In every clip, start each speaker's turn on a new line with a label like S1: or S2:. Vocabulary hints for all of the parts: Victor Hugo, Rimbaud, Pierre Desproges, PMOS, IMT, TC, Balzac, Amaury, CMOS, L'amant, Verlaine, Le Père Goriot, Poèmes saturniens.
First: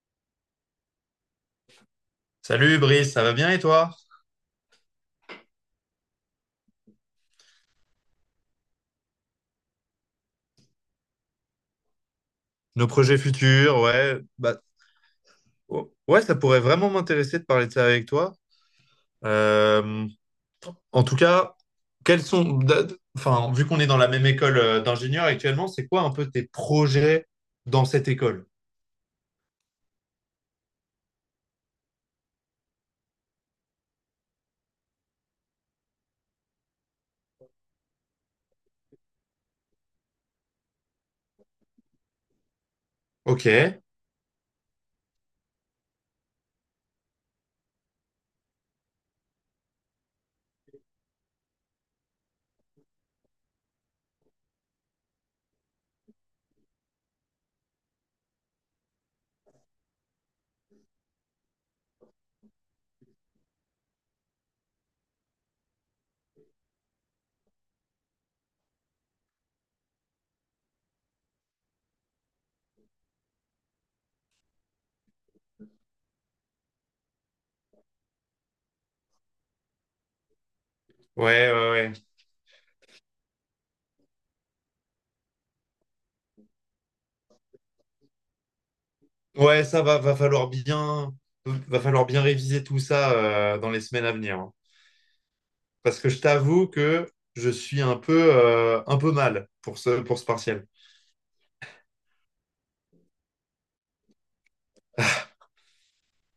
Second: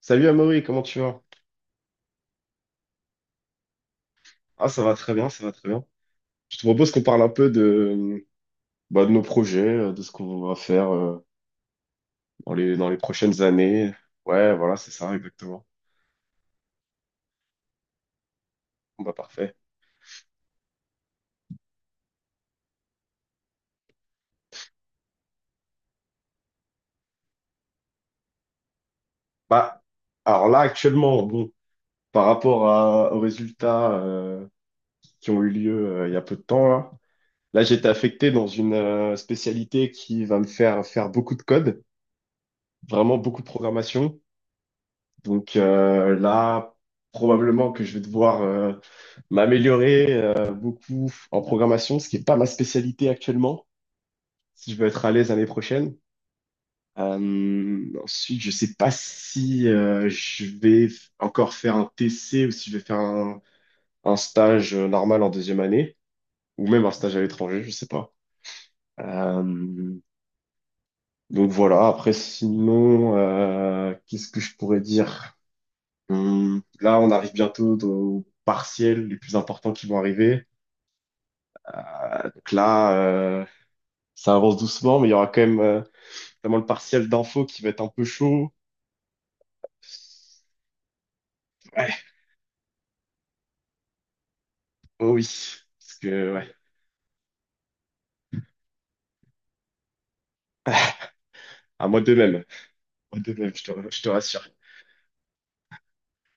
S1: Salut Amaury, comment tu vas?
S2: Salut Brice, ça va bien et toi?
S1: Ah, ça va très bien, ça va très bien. Je te propose qu'on parle un peu de, bah, de nos projets, de ce qu'on va faire dans les,
S2: Nos
S1: dans les
S2: projets
S1: prochaines
S2: futurs,
S1: années.
S2: ouais,
S1: Ouais,
S2: bah,
S1: voilà, c'est ça, exactement.
S2: ouais, ça pourrait vraiment m'intéresser de parler de ça avec toi.
S1: Bon, bah, parfait.
S2: Euh, En tout cas, quels sont, enfin, vu qu'on est dans la même école d'ingénieurs actuellement, c'est quoi un peu tes projets dans cette école?
S1: Bah, alors là, actuellement, bon, par rapport aux résultats qui ont eu lieu il y a peu de temps, là, j'ai été affecté dans une spécialité qui va me faire faire beaucoup de code, vraiment beaucoup
S2: Ok,
S1: de
S2: ouais,
S1: programmation. Donc là, probablement que je vais devoir m'améliorer beaucoup en programmation, ce qui n'est pas ma spécialité actuellement, si je veux être à l'aise l'année prochaine. Ensuite, je sais pas si je vais encore faire un TC ou si je vais faire un stage normal en deuxième année, ou même un stage à l'étranger, je sais pas. Euh, donc voilà, après sinon, qu'est-ce que je pourrais dire? Là, on arrive bientôt aux partiels les plus importants qui vont arriver.
S2: ouais, ouais,
S1: Donc là, ça avance doucement, mais il y aura quand même notamment le partiel d'info qui va être un peu chaud.
S2: ouais, ça va, va
S1: Ouais,
S2: falloir bien réviser tout ça dans les semaines à venir, hein.
S1: oh oui, parce
S2: Parce que je
S1: que ouais.
S2: t'avoue que je suis un peu mal pour pour ce partiel.
S1: À moi de même, à moi de même, je te rassure.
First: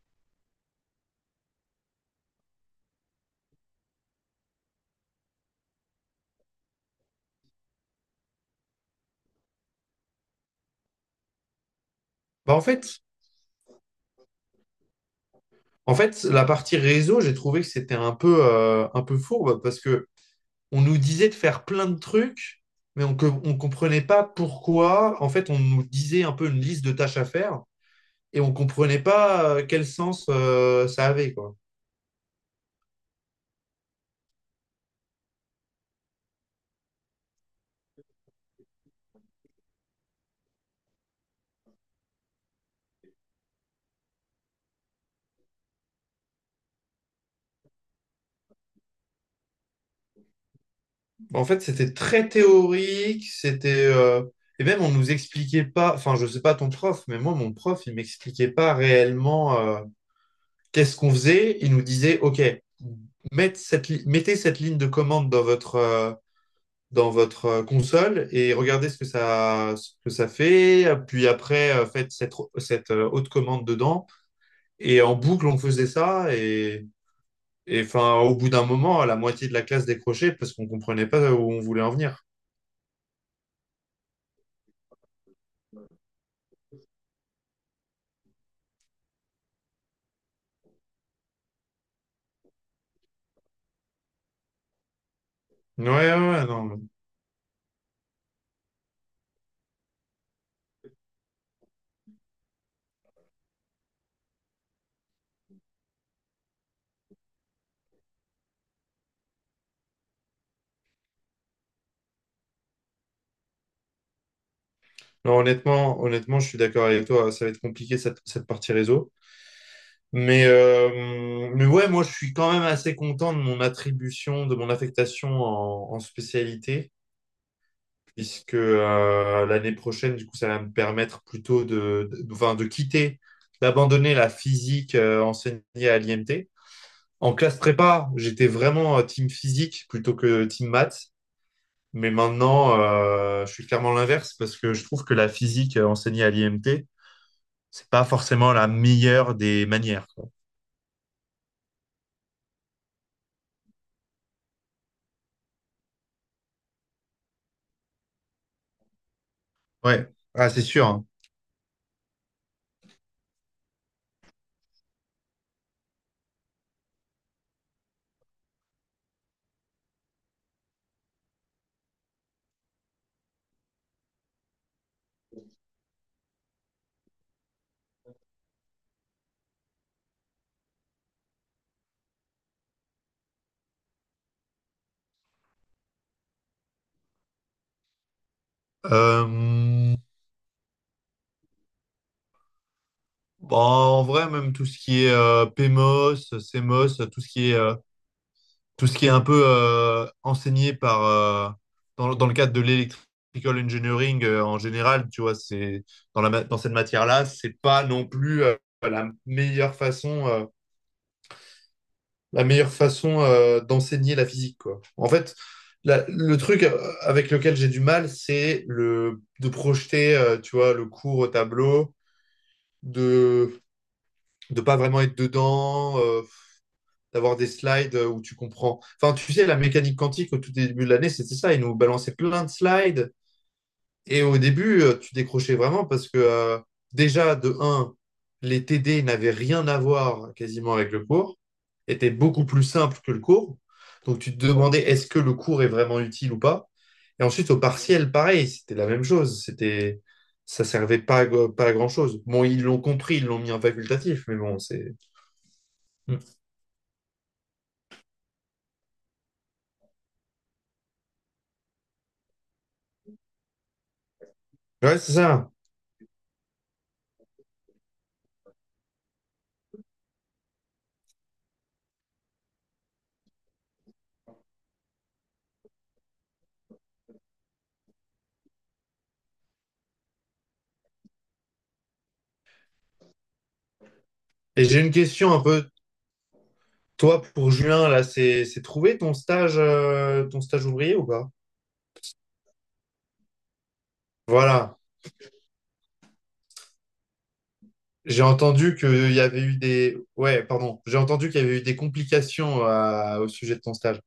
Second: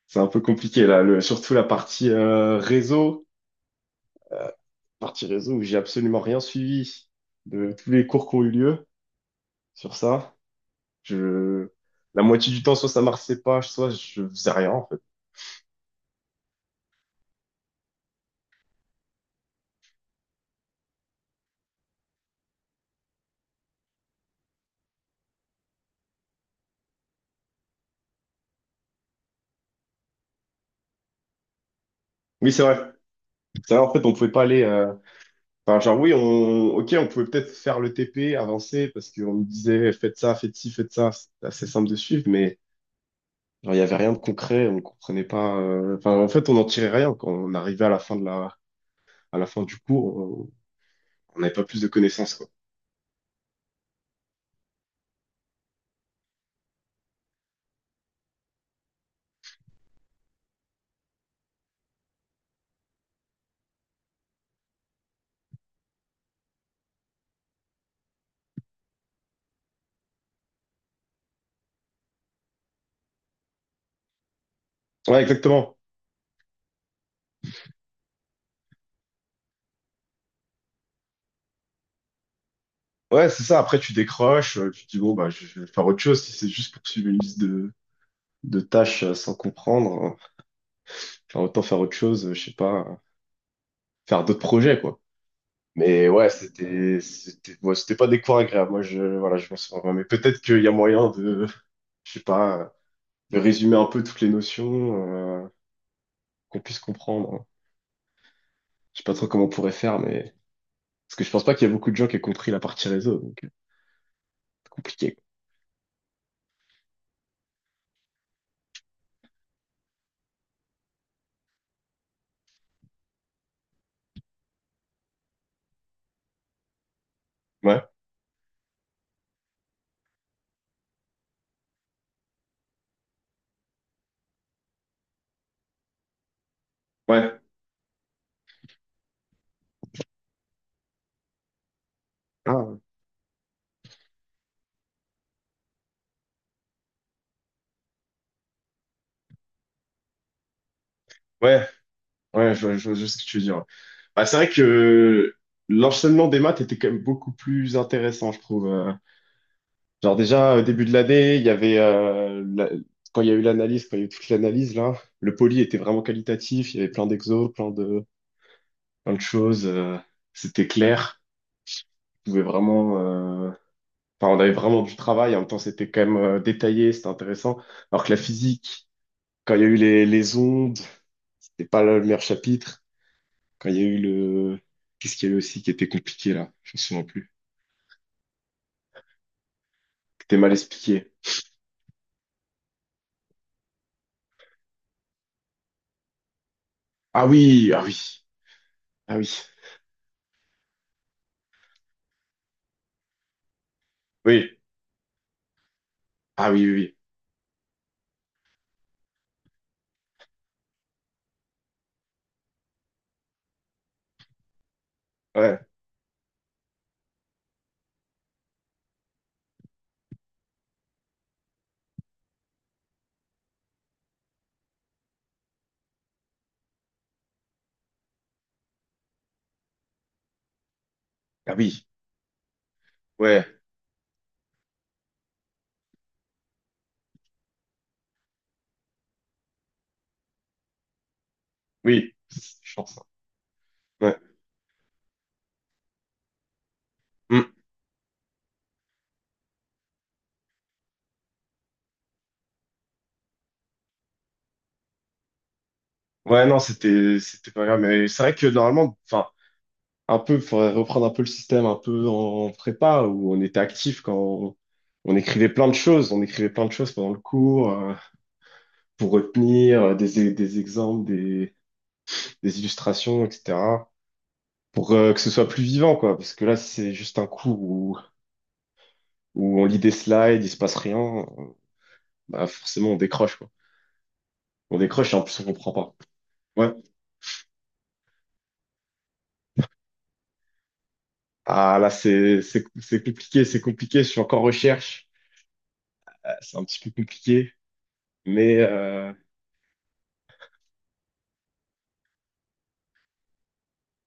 S1: C'est un peu compliqué là, surtout la partie réseau, partie réseau où j'ai absolument rien suivi de tous les cours qui ont eu lieu sur ça. Je, la moitié
S2: Bah en
S1: du temps, soit
S2: fait,
S1: ça marchait pas, soit je faisais rien en fait.
S2: En fait, la partie réseau, j'ai trouvé que c'était un peu fourbe parce que on nous disait de faire plein de trucs, mais on ne comprenait pas pourquoi. En fait, on nous disait un peu une liste de tâches à faire et on ne comprenait pas quel sens ça avait, quoi.
S1: Oui, c'est vrai. Ça, en fait, on pouvait pas aller. Enfin, genre, oui, ok, on pouvait peut-être faire le TP, avancer, parce qu'on nous disait faites ça, faites ci, faites ça. C'était assez simple de suivre, mais genre, il y avait rien de concret, on comprenait pas. Enfin, en fait, on n'en tirait rien quand on arrivait à la fin du cours, on
S2: En
S1: n'avait
S2: fait,
S1: pas plus de
S2: c'était très
S1: connaissances, quoi.
S2: théorique, c'était et même on nous expliquait pas. Enfin, je sais pas ton prof, mais moi, mon prof, il m'expliquait pas réellement qu'est-ce qu'on faisait. Il nous disait, OK, mettez cette ligne de commande dans votre console et regardez ce que ça fait. Puis après, faites cette haute commande dedans. Et en
S1: Ouais,
S2: boucle, on
S1: exactement.
S2: faisait ça. Et enfin, au bout d'un moment, la moitié de la classe décrochait parce qu'on comprenait pas où on voulait en venir.
S1: Ouais, c'est ça. Après, tu décroches, tu te dis bon, bah, je vais faire autre chose. Si c'est juste pour suivre une liste de tâches sans comprendre, enfin, autant faire autre chose, je sais pas, faire d'autres projets, quoi.
S2: Ouais,
S1: Mais
S2: ouais,
S1: ouais,
S2: ouais, non.
S1: ouais, c'était pas des cours agréables. Moi, je, voilà, je m'en souviens pas. Mais peut-être qu'il y a moyen de, je sais pas, de résumer un peu toutes les notions, qu'on puisse comprendre. Je sais pas trop comment on pourrait faire, mais, parce que je pense pas qu'il y a beaucoup de gens qui aient compris la partie réseau, donc, c'est compliqué.
S2: Non, honnêtement, honnêtement, je suis d'accord avec toi. Ça va être compliqué cette, cette partie réseau. Mais ouais, moi, je suis quand même assez content de mon attribution, de mon affectation en, en spécialité.
S1: Ouais,
S2: Puisque l'année prochaine, du coup, ça va me permettre plutôt de, enfin, de quitter, d'abandonner la physique enseignée à l'IMT. En
S1: ouais.
S2: classe prépa, j'étais vraiment team physique plutôt que team maths, mais
S1: Ah,
S2: maintenant, je suis clairement l'inverse parce que je trouve que la physique enseignée à l'IMT, c'est pas forcément la meilleure des manières, quoi.
S1: ouais, ouais, je sais ce que tu veux dire. Bah, c'est vrai que l'enchaînement des maths était quand même beaucoup plus intéressant, je trouve.
S2: Ouais,
S1: Genre
S2: ah,
S1: déjà,
S2: c'est
S1: début
S2: sûr,
S1: de
S2: hein.
S1: l'année, il y avait quand il y a eu l'analyse, quand il y a eu toute l'analyse là, le poly était vraiment qualitatif, il y avait plein d'exos, plein de choses, c'était clair, on pouvait vraiment euh, enfin on avait vraiment du travail, en même temps c'était quand même détaillé, c'était intéressant. Alors que la physique, quand il y a eu les ondes, c'était pas le meilleur chapitre. Quand il y a eu le Qu'est-ce qu'il y a eu aussi qui était compliqué là, je me souviens plus.
S2: Euh,
S1: Qui était mal expliqué.
S2: bon, en vrai, même tout ce qui est PMOS, CMOS, tout
S1: Ah
S2: ce qui est
S1: oui, ah oui,
S2: tout ce qui est
S1: ah
S2: un
S1: oui.
S2: peu enseigné par, dans, dans le cadre de l'electrical engineering
S1: Oui,
S2: en général, tu vois, c'est, dans, la,
S1: ah
S2: dans
S1: oui,
S2: cette
S1: oui, oui.
S2: matière-là, c'est pas non plus la meilleure façon, euh, la meilleure façon d'enseigner la physique, quoi. En fait,
S1: Ouais.
S2: le truc avec lequel j'ai du mal, c'est le, de projeter, tu vois, le cours au tableau, de ne pas vraiment être dedans. D'avoir des slides où tu comprends. Enfin, tu sais, la mécanique quantique au tout début de l'année, c'était ça.
S1: Ah
S2: Ils nous
S1: oui,
S2: balançaient plein de slides.
S1: ouais,
S2: Et au début, tu décrochais vraiment parce que déjà, de un, les TD n'avaient rien à voir quasiment avec le cours, étaient
S1: oui,
S2: beaucoup plus
S1: je pense.
S2: simples que le cours.
S1: Ouais.
S2: Donc tu te demandais est-ce que le cours est vraiment utile ou pas. Et ensuite,
S1: Hmm.
S2: au partiel, pareil, c'était la même chose. C'était… Ça servait pas à, pas à grand-chose. Bon, ils l'ont compris, ils l'ont mis en facultatif, mais bon, c'est… Mm.
S1: Ouais, non, c'était pas grave, mais c'est vrai que normalement, enfin, un peu, faudrait reprendre un peu le système un peu en prépa où on était actif quand on,
S2: Ouais, c'est
S1: on écrivait
S2: ça.
S1: plein de choses, on écrivait plein de choses pendant le cours pour retenir des des exemples, des illustrations, etc. pour que ce soit plus vivant, quoi. Parce que là, si c'est juste un cours où on lit des slides, il se passe rien, bah forcément on décroche, quoi.
S2: Et
S1: On
S2: j'ai une
S1: décroche et en
S2: question un
S1: plus on
S2: peu.
S1: comprend pas. Ouais.
S2: Toi, pour juin, là, c'est trouvé ton stage ouvrier ou pas?
S1: Ah là, c'est compliqué, c'est compliqué. Je suis encore en
S2: Voilà.
S1: recherche. Ah, c'est un petit peu compliqué.
S2: J'ai
S1: Mais
S2: entendu qu'il y avait eu des… Ouais, pardon. J'ai entendu qu'il y avait eu des complications au sujet de ton stage.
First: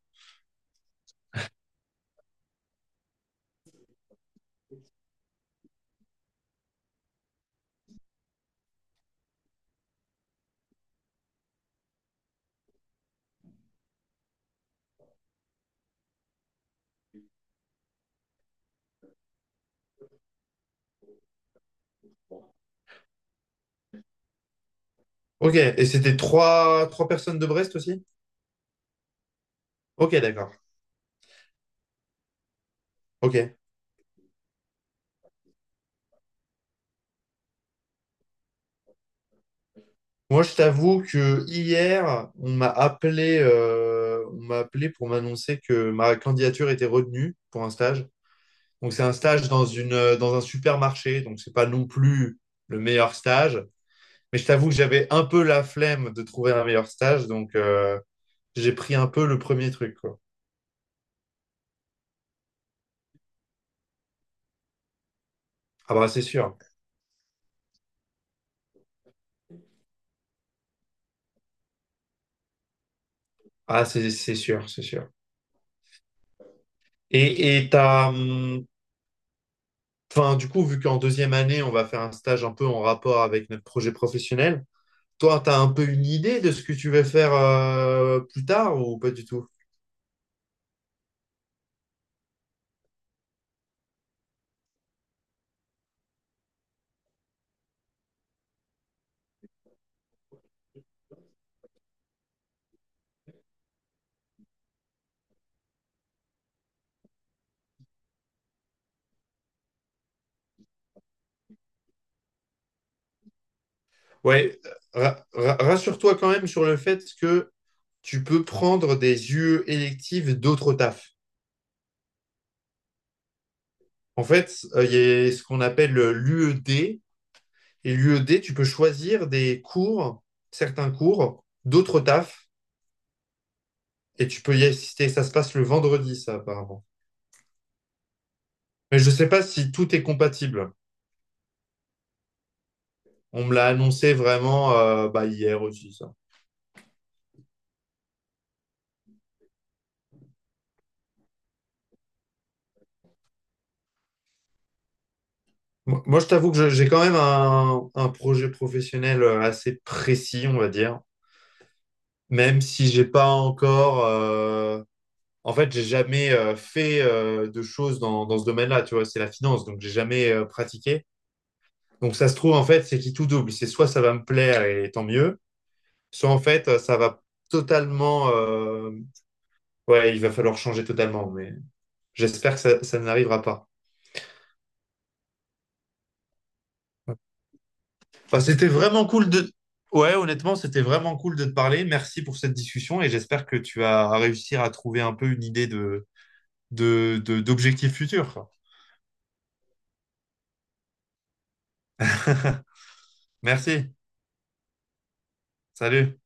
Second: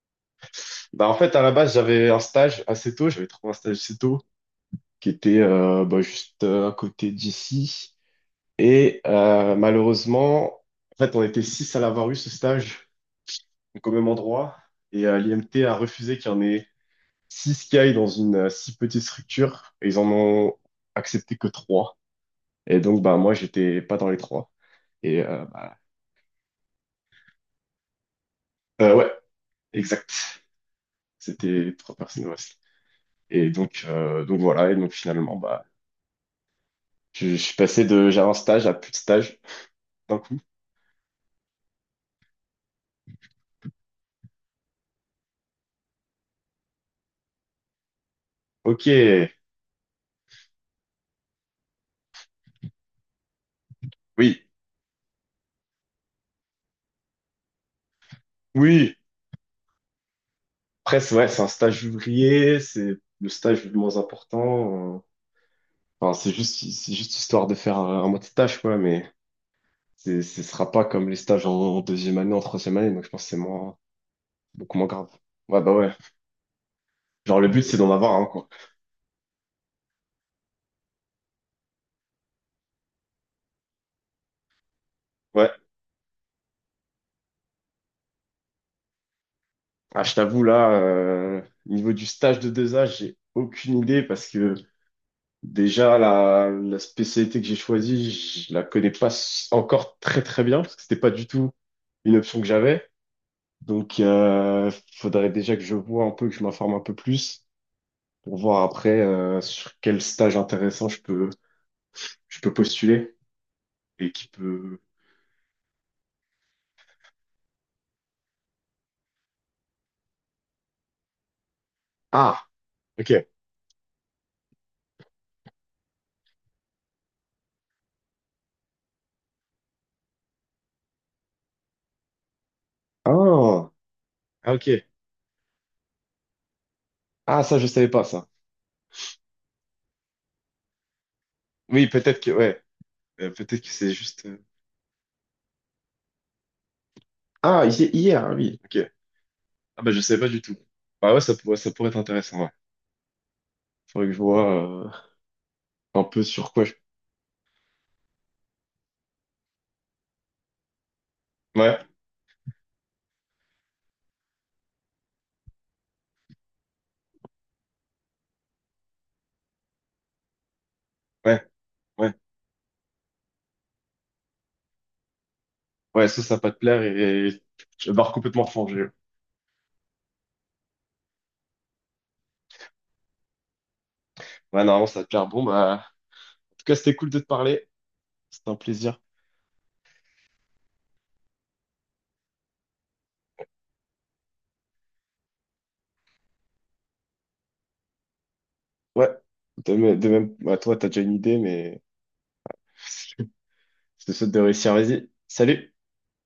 S1: bah en fait, à la base, j'avais un stage assez tôt. J'avais trouvé un stage assez tôt qui était bah, juste à côté d'ici. Et malheureusement, en fait, on était six à l'avoir eu ce stage, donc au même endroit. Et l'IMT a refusé qu'il y en ait six qui aillent dans une si petite structure. Et ils en ont accepté que trois. Et donc, bah moi, j'étais pas dans les trois. Et
S2: Ok.
S1: bah,
S2: Et c'était trois, trois personnes de Brest aussi?
S1: ouais,
S2: Ok,
S1: exact.
S2: d'accord.
S1: C'était trois personnes au wrestling. Et
S2: Ok.
S1: donc voilà, et donc finalement, bah, je suis passé de j'avais un stage à plus de stage d'un coup.
S2: Moi, je t'avoue que hier, on m'a appelé pour m'annoncer que ma candidature était retenue pour un stage.
S1: Ok,
S2: Donc, c'est un stage dans une, dans un supermarché. Donc, c'est pas non plus le meilleur stage. Mais
S1: oui,
S2: je t'avoue que j'avais un peu la flemme de trouver un meilleur stage. Donc, j'ai pris
S1: oui,
S2: un peu le premier truc, quoi.
S1: presque, ouais, c'est un stage ouvrier, c'est le stage le moins important.
S2: Ah, bah,
S1: Enfin,
S2: c'est
S1: c'est
S2: sûr.
S1: juste, c'est juste histoire de faire un mois de stage, quoi, mais ce sera pas comme les stages en, deuxième année, en troisième année, donc je pense que c'est moins,
S2: Ah, c'est sûr,
S1: beaucoup
S2: c'est
S1: moins
S2: sûr.
S1: grave. Ouais, bah ouais. Genre, le but,
S2: Et
S1: c'est d'en
S2: t'as,
S1: avoir un, quoi.
S2: enfin, du coup, vu qu'en deuxième année, on va faire un stage un peu en rapport avec notre projet professionnel, toi,
S1: Ouais.
S2: t'as un peu une idée de ce que tu veux faire plus tard ou pas du tout?
S1: Ah, je t'avoue, là, niveau du stage de deux a j'ai aucune idée parce que déjà, la spécialité que j'ai choisie, je la connais pas encore très très bien, parce que c'était pas du tout une option que j'avais. Donc, faudrait déjà que je vois un peu, que je m'informe un peu plus, pour voir après sur quel stage intéressant je peux, postuler et qui
S2: Ouais,
S1: peut.
S2: rassure-toi quand même sur le fait que tu peux prendre des UE électives d'autres tafs.
S1: Ah, ok.
S2: En fait, il y a ce qu'on appelle l'UED. Et l'UED, tu peux choisir des cours, certains cours, d'autres tafs,
S1: Ah,
S2: et tu
S1: ah,
S2: peux y
S1: ok.
S2: assister. Ça se passe le vendredi, ça, apparemment.
S1: Ah, ça, je savais pas ça.
S2: Mais je ne sais pas si tout est compatible.
S1: Oui, peut-être que, ouais.
S2: On me
S1: Peut-être que
S2: l'a
S1: c'est
S2: annoncé
S1: juste.
S2: vraiment bah, hier aussi, ça.
S1: Ah, hier, oui. Ok. Ah bah je savais pas du tout. Bah ouais, ça pourrait être intéressant. Ouais. Faudrait que je vois. Un peu
S2: Je t'avoue
S1: sur
S2: que
S1: quoi je...
S2: j'ai quand même un projet professionnel assez précis, on va dire.
S1: Ouais,
S2: Même si j'ai pas encore en fait, j'ai jamais fait de choses dans, dans ce domaine-là, tu vois, c'est la finance, donc j'ai jamais pratiqué.
S1: ouais, ouais.
S2: Donc ça se trouve, en fait, c'est qui tout double. C'est soit ça va me plaire et tant mieux,
S1: Ouais, ça,
S2: soit
S1: ça
S2: en
S1: va pas te
S2: fait,
S1: plaire
S2: ça va
S1: et je barre
S2: totalement…
S1: complètement fangé.
S2: Ouais, il va falloir changer totalement, mais j'espère que ça n'arrivera pas.
S1: Ouais, normalement, ça va te plaire. Bon, bah, en tout cas, c'était cool de te parler.
S2: Enfin,
S1: C'était un
S2: c'était
S1: plaisir.
S2: vraiment cool de… Ouais, honnêtement, c'était vraiment cool de te parler. Merci pour cette discussion et j'espère que tu vas réussir à trouver un peu une idée de, d'objectifs futurs, quoi.
S1: Ouais, de même, de même. Bah, toi, t'as déjà une idée, mais
S2: Merci.
S1: je te souhaite de réussir. Vas-y, salut!
S2: Salut.